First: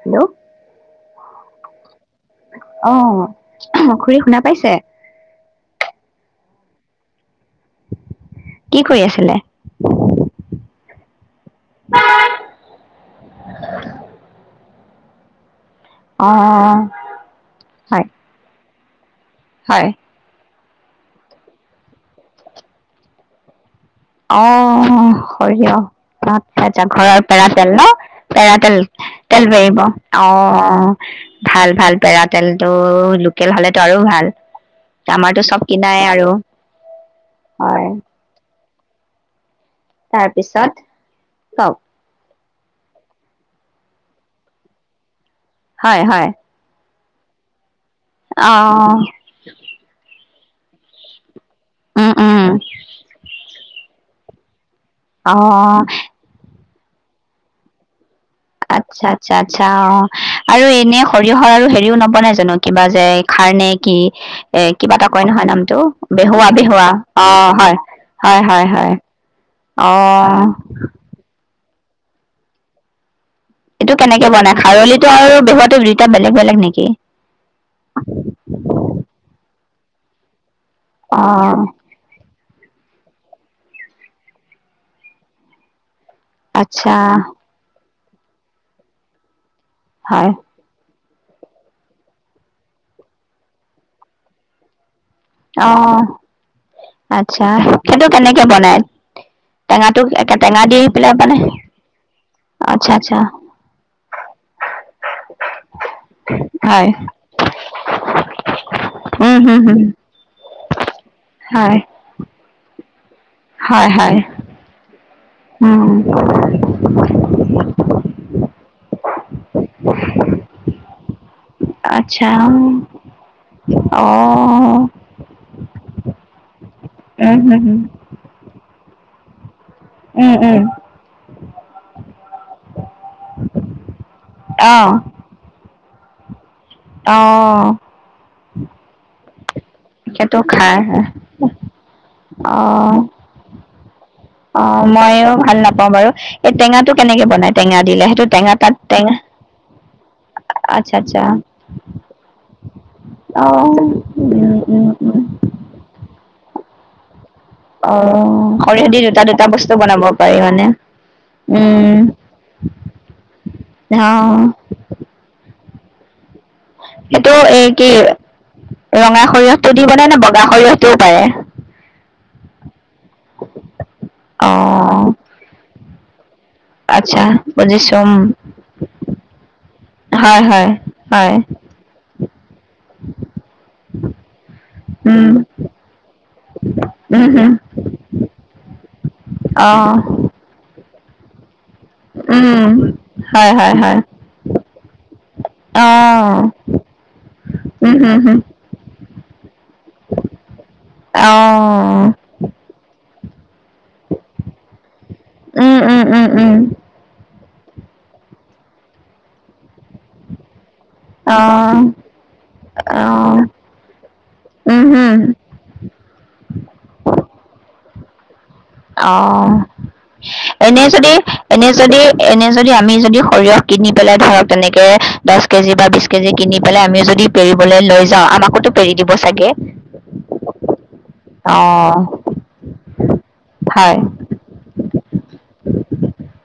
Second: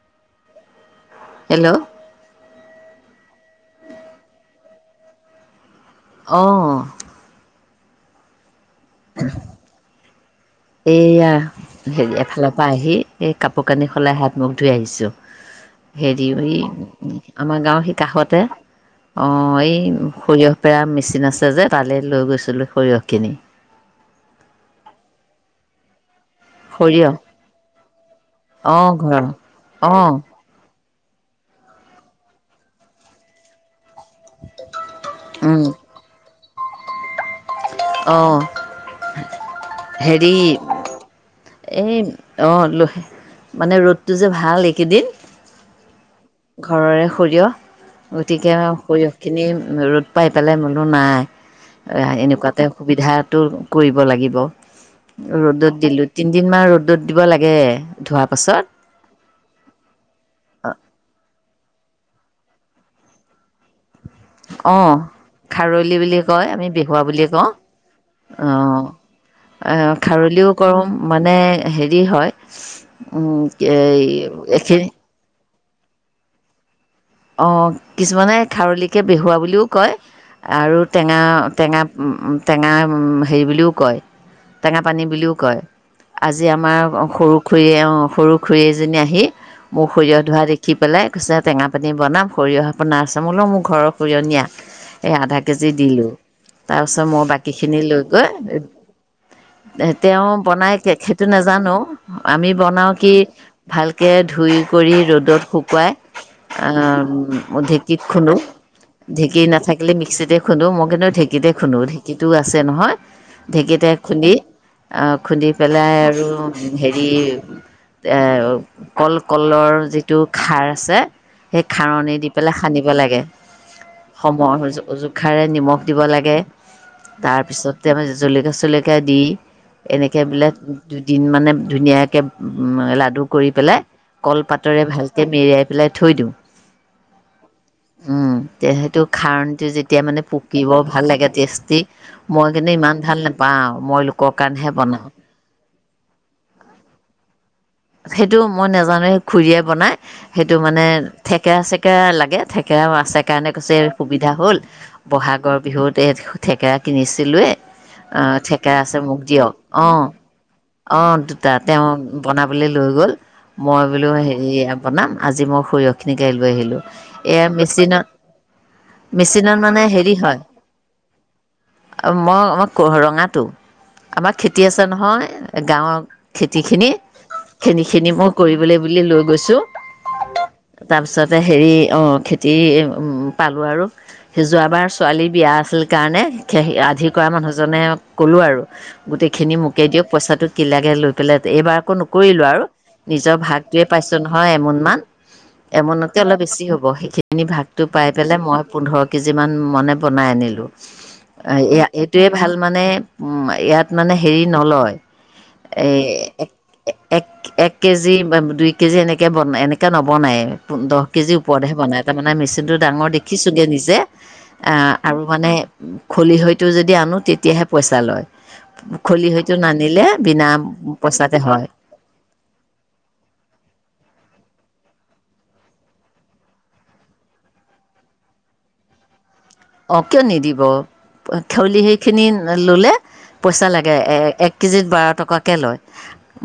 Hello. Hello. আহ খুৰী শুনা পাইছে অঁ কি কৰি আছিলে এইয়া হেৰি এফালৰ পৰা আহি এই কাপোৰ কানি সলাই হাত মোক ধুই আহিছো হেৰি অ উ আমাৰ গাঁৱৰ সি হয় কাষতে অ', এই হয় সৰিয়ত পেৰা মেচিন আছে যে, তালৈ লৈ গৈছিলোঁ সৰিয়হখিনি। অ', সৰিয়হ আচ্ছা, আচ্ছা। সৰিয়হ ঘৰৰ পেৰা তেল ন'? পেৰা তেল। অঁ ঘৰৰ তেল পেৰিব, অঁ অ'। ভাল, ভাল। পেৰা তেলটো লোকেল হ'লে ত' আৰু ভাল। আমাৰতো চব কিনাই আৰু হয়। [inaudible] হেৰি, তাৰপিছত কওক এই অ', লহে। মানে, ৰ'দটো যে ভাল এইকেইদিন হয়, হয়। ঘৰৰে সৰিয়হ অ গতিকে, সৰিয়হখিনি ৰ'দ পাই পেলাই বোলো নাই উম উম এনেকুৱাতে সুবিধাটো কৰিব ব লাগিব ৰ'দত অ দিলোঁ। তিনিদিনমান ৰ'দ ৰ'দত দিব লাগে ধোৱাৰ পাছত আচ্ছা, আচ্ছা, আচ্ছা, অ', আৰু এনে সৰিয়হৰ আৰু হেৰিও নপোৱা নাই জানো কিবা যে খাৰ নে কি। এ অঁ কিবা এটা কয় নহয় নামটো খাৰলি বুলি কয় বেহুৱা, আমি বেহুৱা বুলি কওঁ অ', হয়, হয়, হয়, অঁ হয়, অ'। খাৰলিও কৰোঁ মানে হেৰি হয়। উম এইটো এই কেনেকে বনাই এইখিনি খাৰলিটো আৰু বেহত দুইটা, বেলেগ বেলেগ নেকি? অ', কিছুমানে খাৰলিকে বেহুৱা বুলিও কয়। আৰু অ টেঙা, টেঙা, উম, উম টেঙা হেৰি বুলিও কয়, টেঙা পানী বুলিও কয়। আজি আমাৰ আচ্ছা সৰু খুৰীয়ে সৰু খুৰী এজনী আহি মোক সৰিয়হ হয় ধোৱা দেখি পেলাই কচে তেঙা আপুনি বনাম সৰিয়হ আপোনাৰ চামোলও মোৰ ঘৰৰ সৰিয়হ নীয়া। এই আধা অ কেজি দিলোঁ তাৰপিছত মই আচ্ছা বাকীখিনি লৈ সেইটো গৈ, কেনেকে বনাই টেঙাটো তেওঁ টেঙা বনাই দি পেলাই সেইটো মানে নাজানো আমি আচ্ছা বনাওঁ কি আচ্ছা ভালকে ধুই কৰি ৰ'দত শুকুৱাই হয় অ ঢেঁকীত খুন্দো উম ঢেঁকী হম হম নাথাকিলে ম। খুন্দো মইন্তু ঢেঁকতে খুো হয় ঢেঁকতও আছে। যে নহয়। হয় ঢেঁকীতে হয় খুন্দি খুন্দি উম পেলাই আৰু হেৰি কল কলৰ যিটো খাৰ আছে। সেই খাৰণী দি আচ্ছা পেলাই সানিব লাগে সময় অ জোখাৰে নিমখ দিব লাগে। উম হম হম তাৰপিছতে আমি জলকীয়া চ। কদি। এনেকে উম বিলাক উম দুদিন মানে ধুনীয়াকে উ লাডু কৰি পেলাই কলপাতৰে ভালকে মেৰিয়াই। বেলেগ থৈ দিওঁ। অহ। খাণ্। যেতিয়া মানে পকিবৰ ভাল লাগে টেষ্টি মই অ কিন্তু ইমান ভাল নোপাওঁ মই। লোকৰ অ কাৰণেহে বনাওঁ মইও ভাল নাপাওঁ। বাৰু এই টেঙাটো কেনেকে বনাই। টেঙা দিলে সেইটো টেঙা মই তাত নাজানোে টেঙা খুৰীয়ে বনাই সেইটো মানে আচ্ছা আচ্ছা থেকেৰা চেকেৰা লাগে। থেকেৰাও আছে অ কাৰণে কৈছে সুবিধা উম হল উম উম বহাগৰ বিহুত। এই থেকেৰা কিনিছে। অ থেকেৰা সৰিয়হ আছে দি মোক দুটা দিয় দুটা বস্তু অ বনাব পাৰি মানে অ দুটা তেওঁ উম বন। লৈ গ'ল মই অ বোলো সাৰি বনাম আজি। মোৰ সৰিয়হখিনি। কাঢ়ি লৈ আহিলোঁ সেইটো এয়া এই কি মেচিনত ৰঙা মেচিনত সৰিয়হটো মানে দিিবনে হেৰি নে হয় বগা সৰিয়হটোও পাৰে। মই। ৰঙাটো আমাৰ অ খেতি আছে নহয় গাঁৱৰ খেতিখিনি। আচ্ছা খেিনি বুজিছো খিনি উম মই কৰিবলৈ বুলি লৈ গৈছো হয় হয় হয় তাৰপিছতে হেৰি অ খেতি উ পালো আৰু সেই যোৱাবাৰ উম ছোৱালীৰ বিয়া আছিল। কাৰণে আধি উম কৰা হম মানুহজনে কলো আৰু গোটেইখিনি মোকে দিয়ক অ পইচাটো ক লাগে লৈ এইবাৰোন। কৰিলো আৰু উম, নিজৰ হয় হয় ভাগটয়ে হয়। পাইছো নহয়। এমোন মান এমোনকে অলপ অ', বেছি হ'ব সেইখিনি ভাগটো উম পাই হম হম, পেলাই মই পোন্ধৰ। কেজিমান। মান বনাই আনিলো অ', এইটোয়ে ভাল মানে। অহ ইয়াত মানে হেৰি নলয় উম এই উম উম এক। উম, এক এক কেজি দুই কেজি এনেকৈ বন এনেকৈ নবনায়। দহ কেজি ওপৰতহে অ', বনাই তাৰ মানে মেচিনটো ডাঙৰ অ', দেখিছোগে নিজে উম হম, আৰু মানে খলি হয়তো যদি আনো তেতিয়াহে পইচা। জালয় খুলি অ', হয়তো নানিলে বিনা পইচাতে হয়। অ', এনে যদি, আমি যদি সৰিয়হ কিনি পেলাই, ধৰক, তেনেকে দহ কেজি বা বিছ কেজি কিনি পেলাই, আমিও যদি পেৰিবলৈ লৈ যাওঁ, আমাকোতো পেৰি দিব চাগে অ', কিয় নিদিব? খেউলি অ', সেইখিনি ল'লে পইচা লাগে। হয়, এক কেজিত বাৰ টকাকে লয়।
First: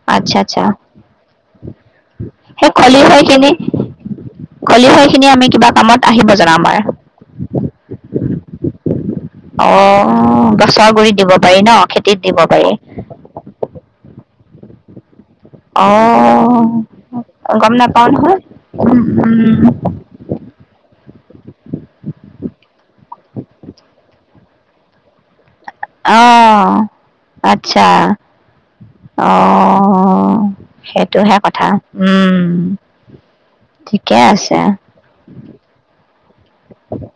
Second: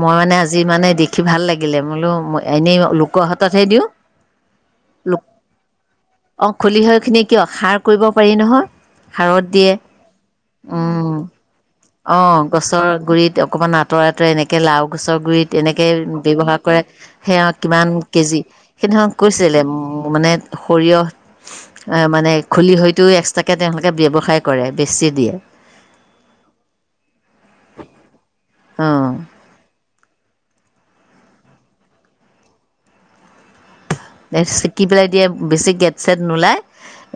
মই, মানে, আচ্ছা আজি, আচ্ছা, মানে, দেখি দিলে বোলো, সেই এনে খলিহৈ লোকৰ খিনি হাততহে দিওঁ। খলিহৈ লোক, খিনি আমি কিবা কামত আহিব অ'। জানো আমাৰ? খলিহৈখিনি কিয় খাৰ ক পাৰি নহয় সাৰত দিয়ে অ', গছৰ গুৰিত দিব পাৰি ন'? খেতিত দিব অ', পাৰি? গছৰ গুৰিত অকণমান আঁতৰাই, আঁতৰাই এনেক কে লাওঁ, গছৰ গুৰিত অ তেনেকে ব্যৱহাৰ কৰে। সেয়া গম কিমান নাপাও নহয় কেজি, উম সেইধৰক উম কৈছিলে, মানে, সৰিয়হ আ, মানে, খলিহৈতো এক্সট্ৰাকে তেওঁলোকে ব্যৱসায় কৰে। বেছি দিয়ে। অ'। আচ্ছা, অঁ অ'। সেইটোহে কথা। উম। ঠিকে আছে চেকি পেলাই দিয়ে, বেছি গেদ চেদ নোলায়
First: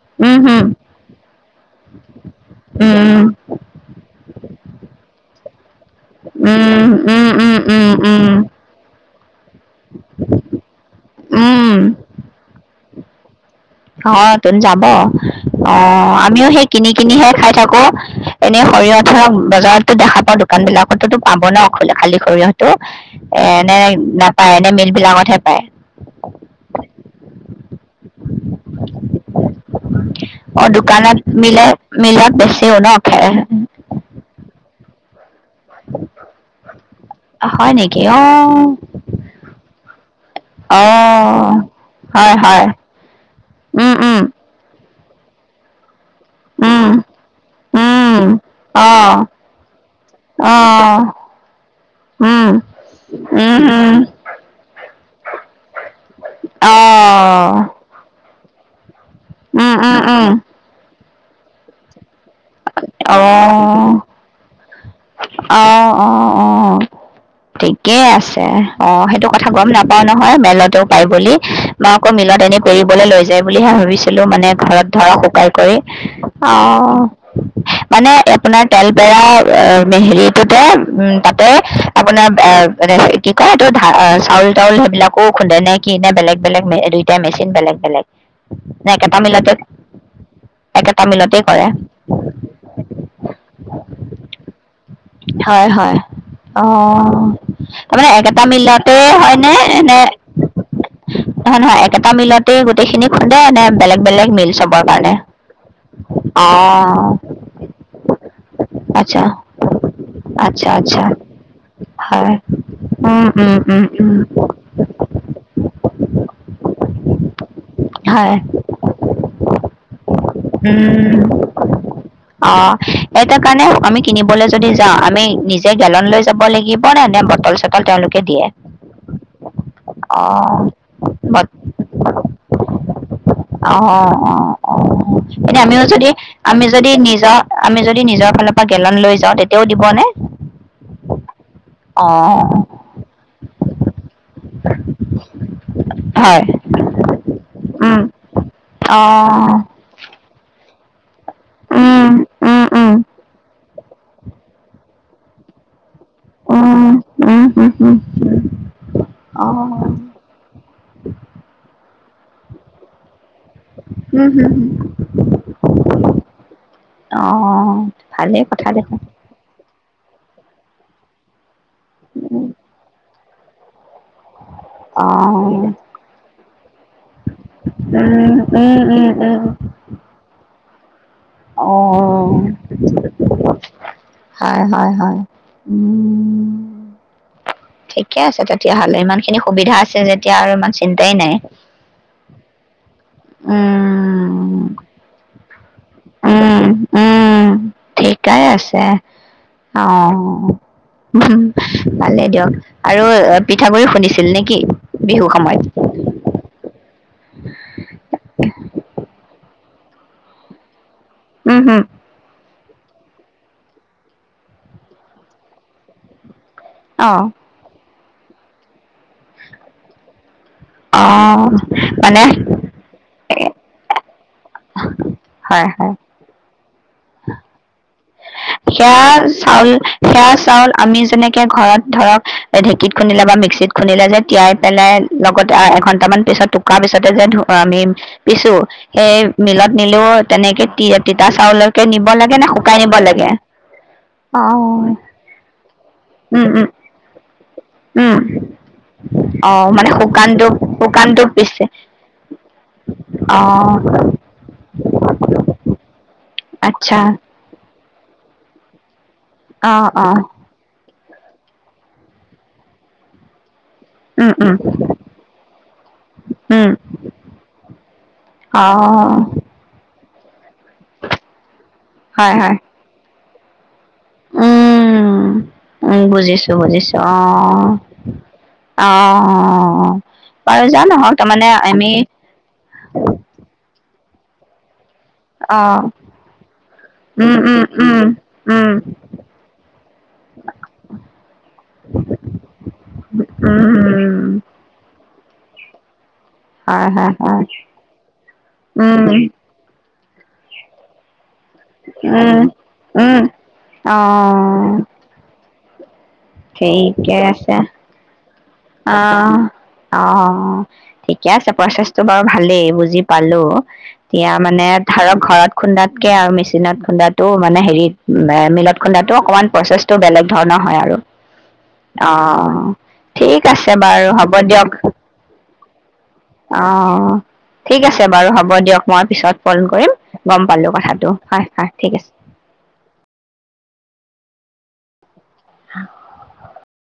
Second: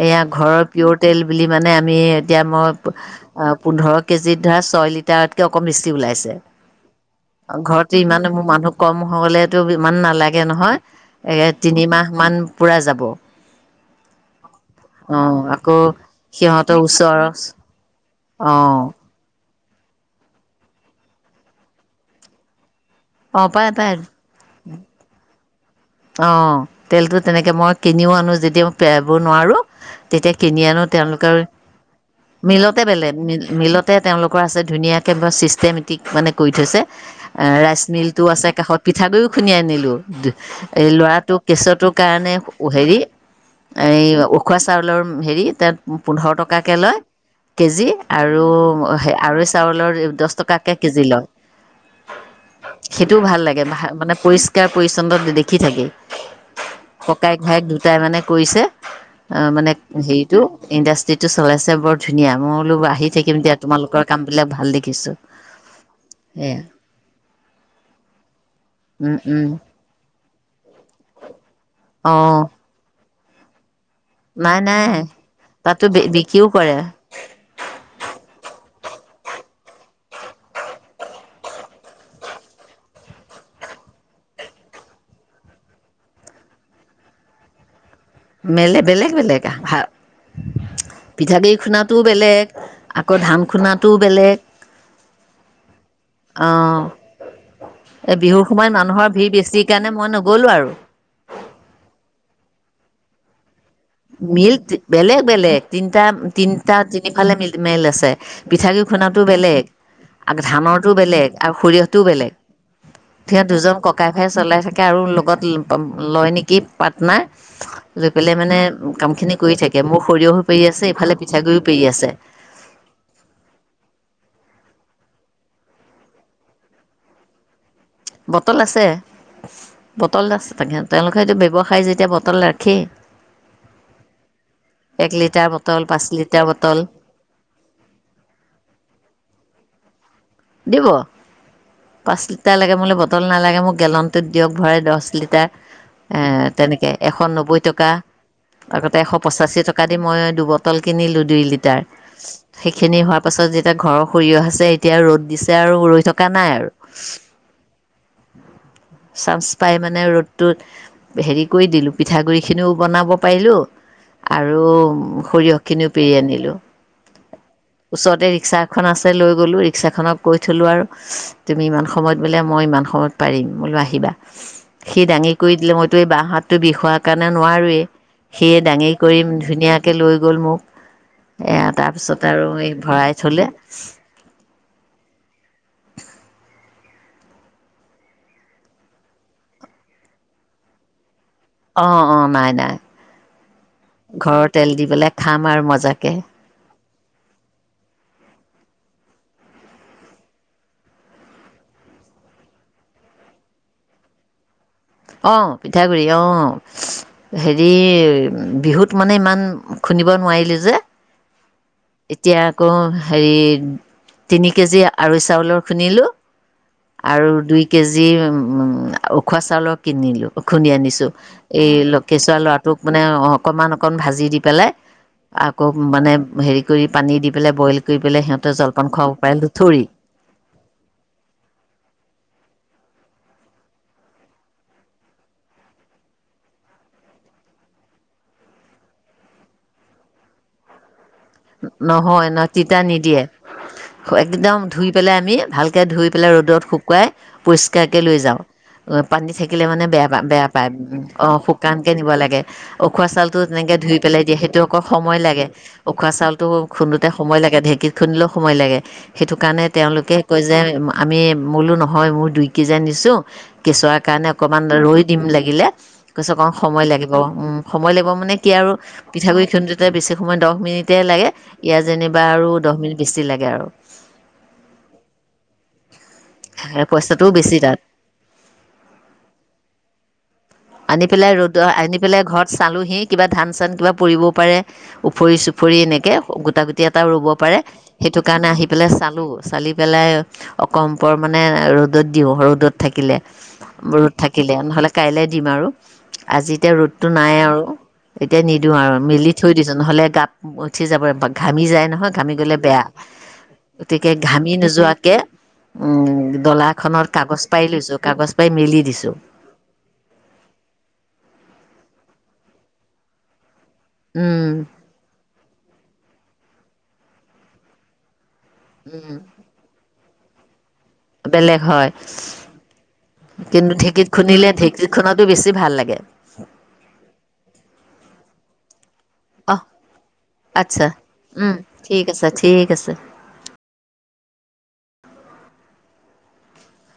এয়া উম ঘৰৰ হম পিয়ৰ তেল বুলি মানে আমি এতিয়া মই উম পোন্ধৰ কেজিত ধৰা ছয় লিটাৰত কৈ বেছি ওলাইছে। উম উম উম ‌ উম ঘৰতে ইমান উম মোৰ মানুহ কম হ'লে তো ইমান নালাগে নহয় উম তিনিমাহমান পূৰা যাব ব। অ' তোন যাব। অ', আমিও সেই সিহঁতৰ কিনি ওচৰৰ কিনিহে খাই থাকো। এনেই অঁ সৰিয়হ ধৰা বজাৰত তো দেখা পাও দোকান বিলাকতো পাব ন খালী সৰিয়হটো? অঁ পায় এনে পায় নাপায়, এনে মিল বিলাকতহে পায়। অ', তেলটো তেনেকে মই কিনিও আনো যেত তিয়া পেৰাব নোৱাৰোঁ, তেতিয়া কিনি অ আনো দোকানত তেওঁলোকৰ, মিলে মিলত বেচেও মিলতে ন পেৰে, খে মিলতে তেওঁলোকৰ আছে ধুনীয়া কেবে চিছ টেমেটিক মানে কৰি থৈছে, হয় ৰাইচ নেকি অ মিলটোও আছে কাষত, পিঠাগুড়িও খুন্দি আনিলোঁ। [inaudible] অ এই ল'ৰাটোক কেচুৱাটোৰ কাৰণে হয় হয় হেৰি।। উম এই উম উখোৱা চাউ চউলৰ হেৰি তাত।। পোন্ধৰ টকাকে উম লয় কেজি উম আৰু অ আৰু চাউলৰ দচ অ টকাকে কেজি লয়। উম সেইটোও ভাল উম লাগে উম মানে পৰিষ্কাৰ পৰিছন্ন।। হে অ ককায়েক ভায়েক দুটাই মানে। এ কৰিছে। অ মানে উম উম উম হেৰিটো ইণ্ডাষ্ট্ৰিত।। টো চলাইছে বৰ।। ধুনীয়া মই বোলো আহি অ থাকিম দিয়া তোমালোকৰ কাম বিলাক ভাল দেখিছোঁ। অ অ অ সেয়া ঠিকেই আছে অ উম সেইটো উম কথা গম নাপাওঁ। নহয় মেলাতোক।। পায় বুলি মই আকৌ মিলত অঁ এনে পেৰিবলৈ লৈ।। যায় বুলিহে ভাবিছোঁ। পেৰিলেও মানে নাই ঘৰত নাই ধৰা শুকাই কৰি তাতো বিক্ৰীও অ কৰে মানে আপোনাৰ? তেলপেৰা হেৰিটোতে উম তাতে।। আপোনাৰ কি কয়, সেইটো ধা চাউল তাউল সেইবিলাকো খুন্দে? নে কি নে বেলেগ বেলেগ দুইটাই মেচিন বেলেগ বেলেগ। মিল নে বেলেগ একেটা বেলেগ মিলতে আহ ভ একেটা মিলতে পিঠাগুৰি কৰে খুন্দটোও বেলেগ আকৌ ধান খুন্দটোও বেলেগ। হয় হয় আহ অ তাৰমানে একেটা সময়ত মিলতে মানুহৰ ভিৰ হয় নে বেছি এনে কাৰণে মই নগ'লোঁ আৰু নহয় নহয় একেটা মিলতে গো।। গোটেইখিনি খুন্দে নে? বেলেগ বেলেগ মিল চবৰ কাৰণে বেলেগ বেলেগ তিনটা অ তিনিটা তিনিফালে মিল মিল আছে। পিঠাগুড়ি খুন্দাতো আচ্ছা বেলেগ আৰু আচ্ছা ধানৰতো আচ্ছা বেলেগ। আৰু সৰিয়হটোও বেলেগ। হয় উম সিহতঁ উম দুজন উম ককাই উম ভাই চলাই থাকে আৰু লগত লয় নেকি পাৰ্টনাৰ লৈ পেলাই হয় মানে।। কাম খিনি কৰি থাকে মোৰ সৰিয়হো পেৰি আছে ইফালে উম পিঠাগুৰিও পেৰি আছে। অ সেইটো কাৰণে আমি কিনিবলৈ যদি যাওঁ আমি নিজে গেলন লৈ।। যাব লাগিব নে নে বটল চটল। ল তেওঁলোকে দিয়ে। বটল আছে অ বটল আছে তাকে তেওঁলোকে এইটো ব্যৱসায় যেতিয়া বটল ৰাখেই অ অ অ এক লিটাৰ মানে।। বটল আমিও পাঁচ যদি লিটাৰ আমি বটল যদি নিজৰ আমি যদি নিজৰ ফালৰ পৰা গেলন লৈ যাওঁ তেতিয়া তেওঁ দিবনে? দিব অ পাঁচ লিটাৰ লাগে বুলে বটল নালাগে। মোক গেলনটোত দিয়ক ভৰাই দচ হয় লিটাৰ তেনেকৈ এশ নব্বৈ টকা উম আগতে অ এশ পঁচাশী টকা দি মই দুবট।। পল কিনি লু দুই লিটাৰ উম উম উম সেইখিনি হোৱাৰ পাছত যে এতিয়া ঘৰৰ সৰিয়হ আছে এতিয়া ৰ'দ দিছে আৰু ৰৈ থ থকা নাই আৰু উম উম হুম হুম অ চাস পাই মানে ৰ'দটোত হেৰি কৰি দিলোঁ। পিঠাগুড়িখিনিও বনাব পাৰিলোঁ হুম হুম আৰু হুম সৰিয়হ খিনিও পিৰি আনিলোঁ। অ ওচৰতে ভালেই ৰিক্সা কথা এখন দেখোন আছে লৈ গলোঁ ৰিক্সা খনত। কৈ থলোঁ আৰু। তুমি ইমান সময়ত বোলে, মই ইমান সময়ত। পাৰিম বোলো আহিবা। সি অ দাঙি কৰি উম দিলে, মইতো এই বাও হাতটো বিষোৱাৰ কাৰণে নোৱাৰোৱে। উম সিয়ে দাঙি উম উম কৰি উম ধুনীয়াকে লৈ গ'ল মোক। এ তাৰ পিছত অ', আৰু এই ভৰাই থ'লে। হয়, হয়, হয়, ঠিকে আছে তেতিয়াাহ'লে ইমান খিনি সুবিধা আছে, যেতিয়া আৰু ইমান চিন্তাই নাই। অ অ নাই নাই ঘৰৰ উম, তেল দি পলে খাম, আৰু মজা। উম উম ঠিকাই আছে, অ ভালেই দিয়ক। আৰু পিঠাগুড়ি খুন্দিছিল নেকি? বিহু অ সময়ত পিঠাগুৰি, অ হেৰি বিহুত মানে ইমান খুন্দিব নোৱাৰিলো যে উম, হম, এতিয়া। আকৌ হেৰি তিনি কেজি, আঢ়ৈ চাউলৰ খুন্দিলো অ', আৰু দুই কেজ যি উখোৱা চাউলৰ কিনিলোঁ। খুন্দি আনিছোঁ, অ', এই মানে কেঁচুৱা ল'ৰাটোক মানে অকণমান অকণমান ভাজি দি পেলাই আকৌ হয়, হয়। মানে হেৰি কৰি পানী দি পেলাই, বইল কৰি পেলাই সিহঁতৰ জলপান সেয়া খুৱাব পাৰে চাউল, লুথৰি সেয়া চাউল আমি যেনেকে ঘৰত ধৰক ঢেঁকীত খুন্দিলে বা মিক্সিত খুন্দিলে যে তিয়াই পেলাই, লগতে এঘন্টামান পিছত, ‌ টুকাৰ পিছতে যে কি কৰোঁ, আমি পিছো সেই মিলত নিলও তেনেকে তি তিতাচাউলকে নিব নহয় লাগে ন নে? তিতা নিব নিদিয়ে, লাগে অ একদম ধুই পেলাই আমি ভালকৈ ধুই পেলাই উম ৰ'দত উম শুকুৱাই পৰিষ্কাৰকৈ উম লৈ যাওঁ পানী অ থাকিলে মানে বেয়া পাও, শুকানটো বেয়া পায়, শুকানটো অঁ পিছে শুকানকৈ নিব লাগে উখোৱা চাউটো অ তেনেকৈ ধুই পেলাই দিয়ে সেইটো আকৌ সময় লাগে [unintelligible] [unintelligible] আচ্ছা খুন্দোতে সময় লাগে ধেৰ। ঢেঁকীত খুন্দিলেও সময় লাগেঋ সেইটো কাৰণে অ অ তেওঁলোকে কয় যে আমি বোলো নহয় মোৰ দুইকেজি আনিছোঁ কেঁচুৱাৰ কাৰণে উম উম অকণমান ৰৈ দিম লাগিলে, কৈছে অকণ উম সময় লাগিব, উম, সময় লাগিব মানে কি অ আৰু পিঠাগুড়ি খুন্দুতে বেছি মই দহ মিনিট [unintelligible] লাগে, ইয়াৰ যেনিবা হয় আৰু হয় দহ মিনিট বেছি লাগ গে আৰু। উম, উম বুজিছোঁ, বুজিছোঁ, পইচাটোও বেছি অ', তাত অ', অ', অ', অ'। আনি পেলাই ৰ'দ আনি পেলাই ঘৰত চালোহি কিবা ধান চান কিবা পৰিবও পাৰে ওফৰি অ চুফৰি এনেকে, গোটা গুটি এটাও ৰব উম পাৰে, উম উম সেইটো কাৰণে আহি উম পেলাই চালো, চালি পেলাই অকন পৰ মানে ৰ'দত দিওঁ ৰ'দত থাকিলে, উম ৰ'দ উম থাকিলে, নহ'লে কাইলে দিম আৰু আজি এতিয়া হয় ৰ'দটো হয় নাই হয় আৰু, এতিয়া নিদিওঁ আৰু, উম মেলি থৈ দিছো নহ'লে গাপ উঠি যাব ঘামি যায় নহয়, ঘামি উম গলে বেয়া। উম অ গতিকে ঘামি নোযোৱাকে উম ডলা খনত ঠিকে কাগজ আছে পাৰি লৈছোঁ, কাগজ পাৰি মেলি অ দিছোঁ। অ, ঠিকে আছে প্ৰচেছটো বাৰু ভালেই, বুজি পালোঁ এতিয়া উম মানে ধৰক ঘৰত খুন্দাতকৈ আৰু মেচিনত খুন্দাতো মানে হেৰিত মিলত খুন্দাটো অকণমান প্ৰচেছটো বেলেগ ধৰণৰ হয় আৰু বেলেগ হয় অ', ঠিক আছে কিন্তু বাৰু, ঢেঁকীত হ'ব খুন্দিলে দিয়ক। ঢেঁকীত খুন্দটো বেছি ভাল লাগে অ', ঠিক আছে বাৰু হ'ব ব দিয়ক। মই পিছত ফ'ন‌ অহ কৰিম, গম পালোঁ আচ্ছা কথাটো, হয়, উম হয়, ঠিক আছে। ঠিক আছে [inaudible]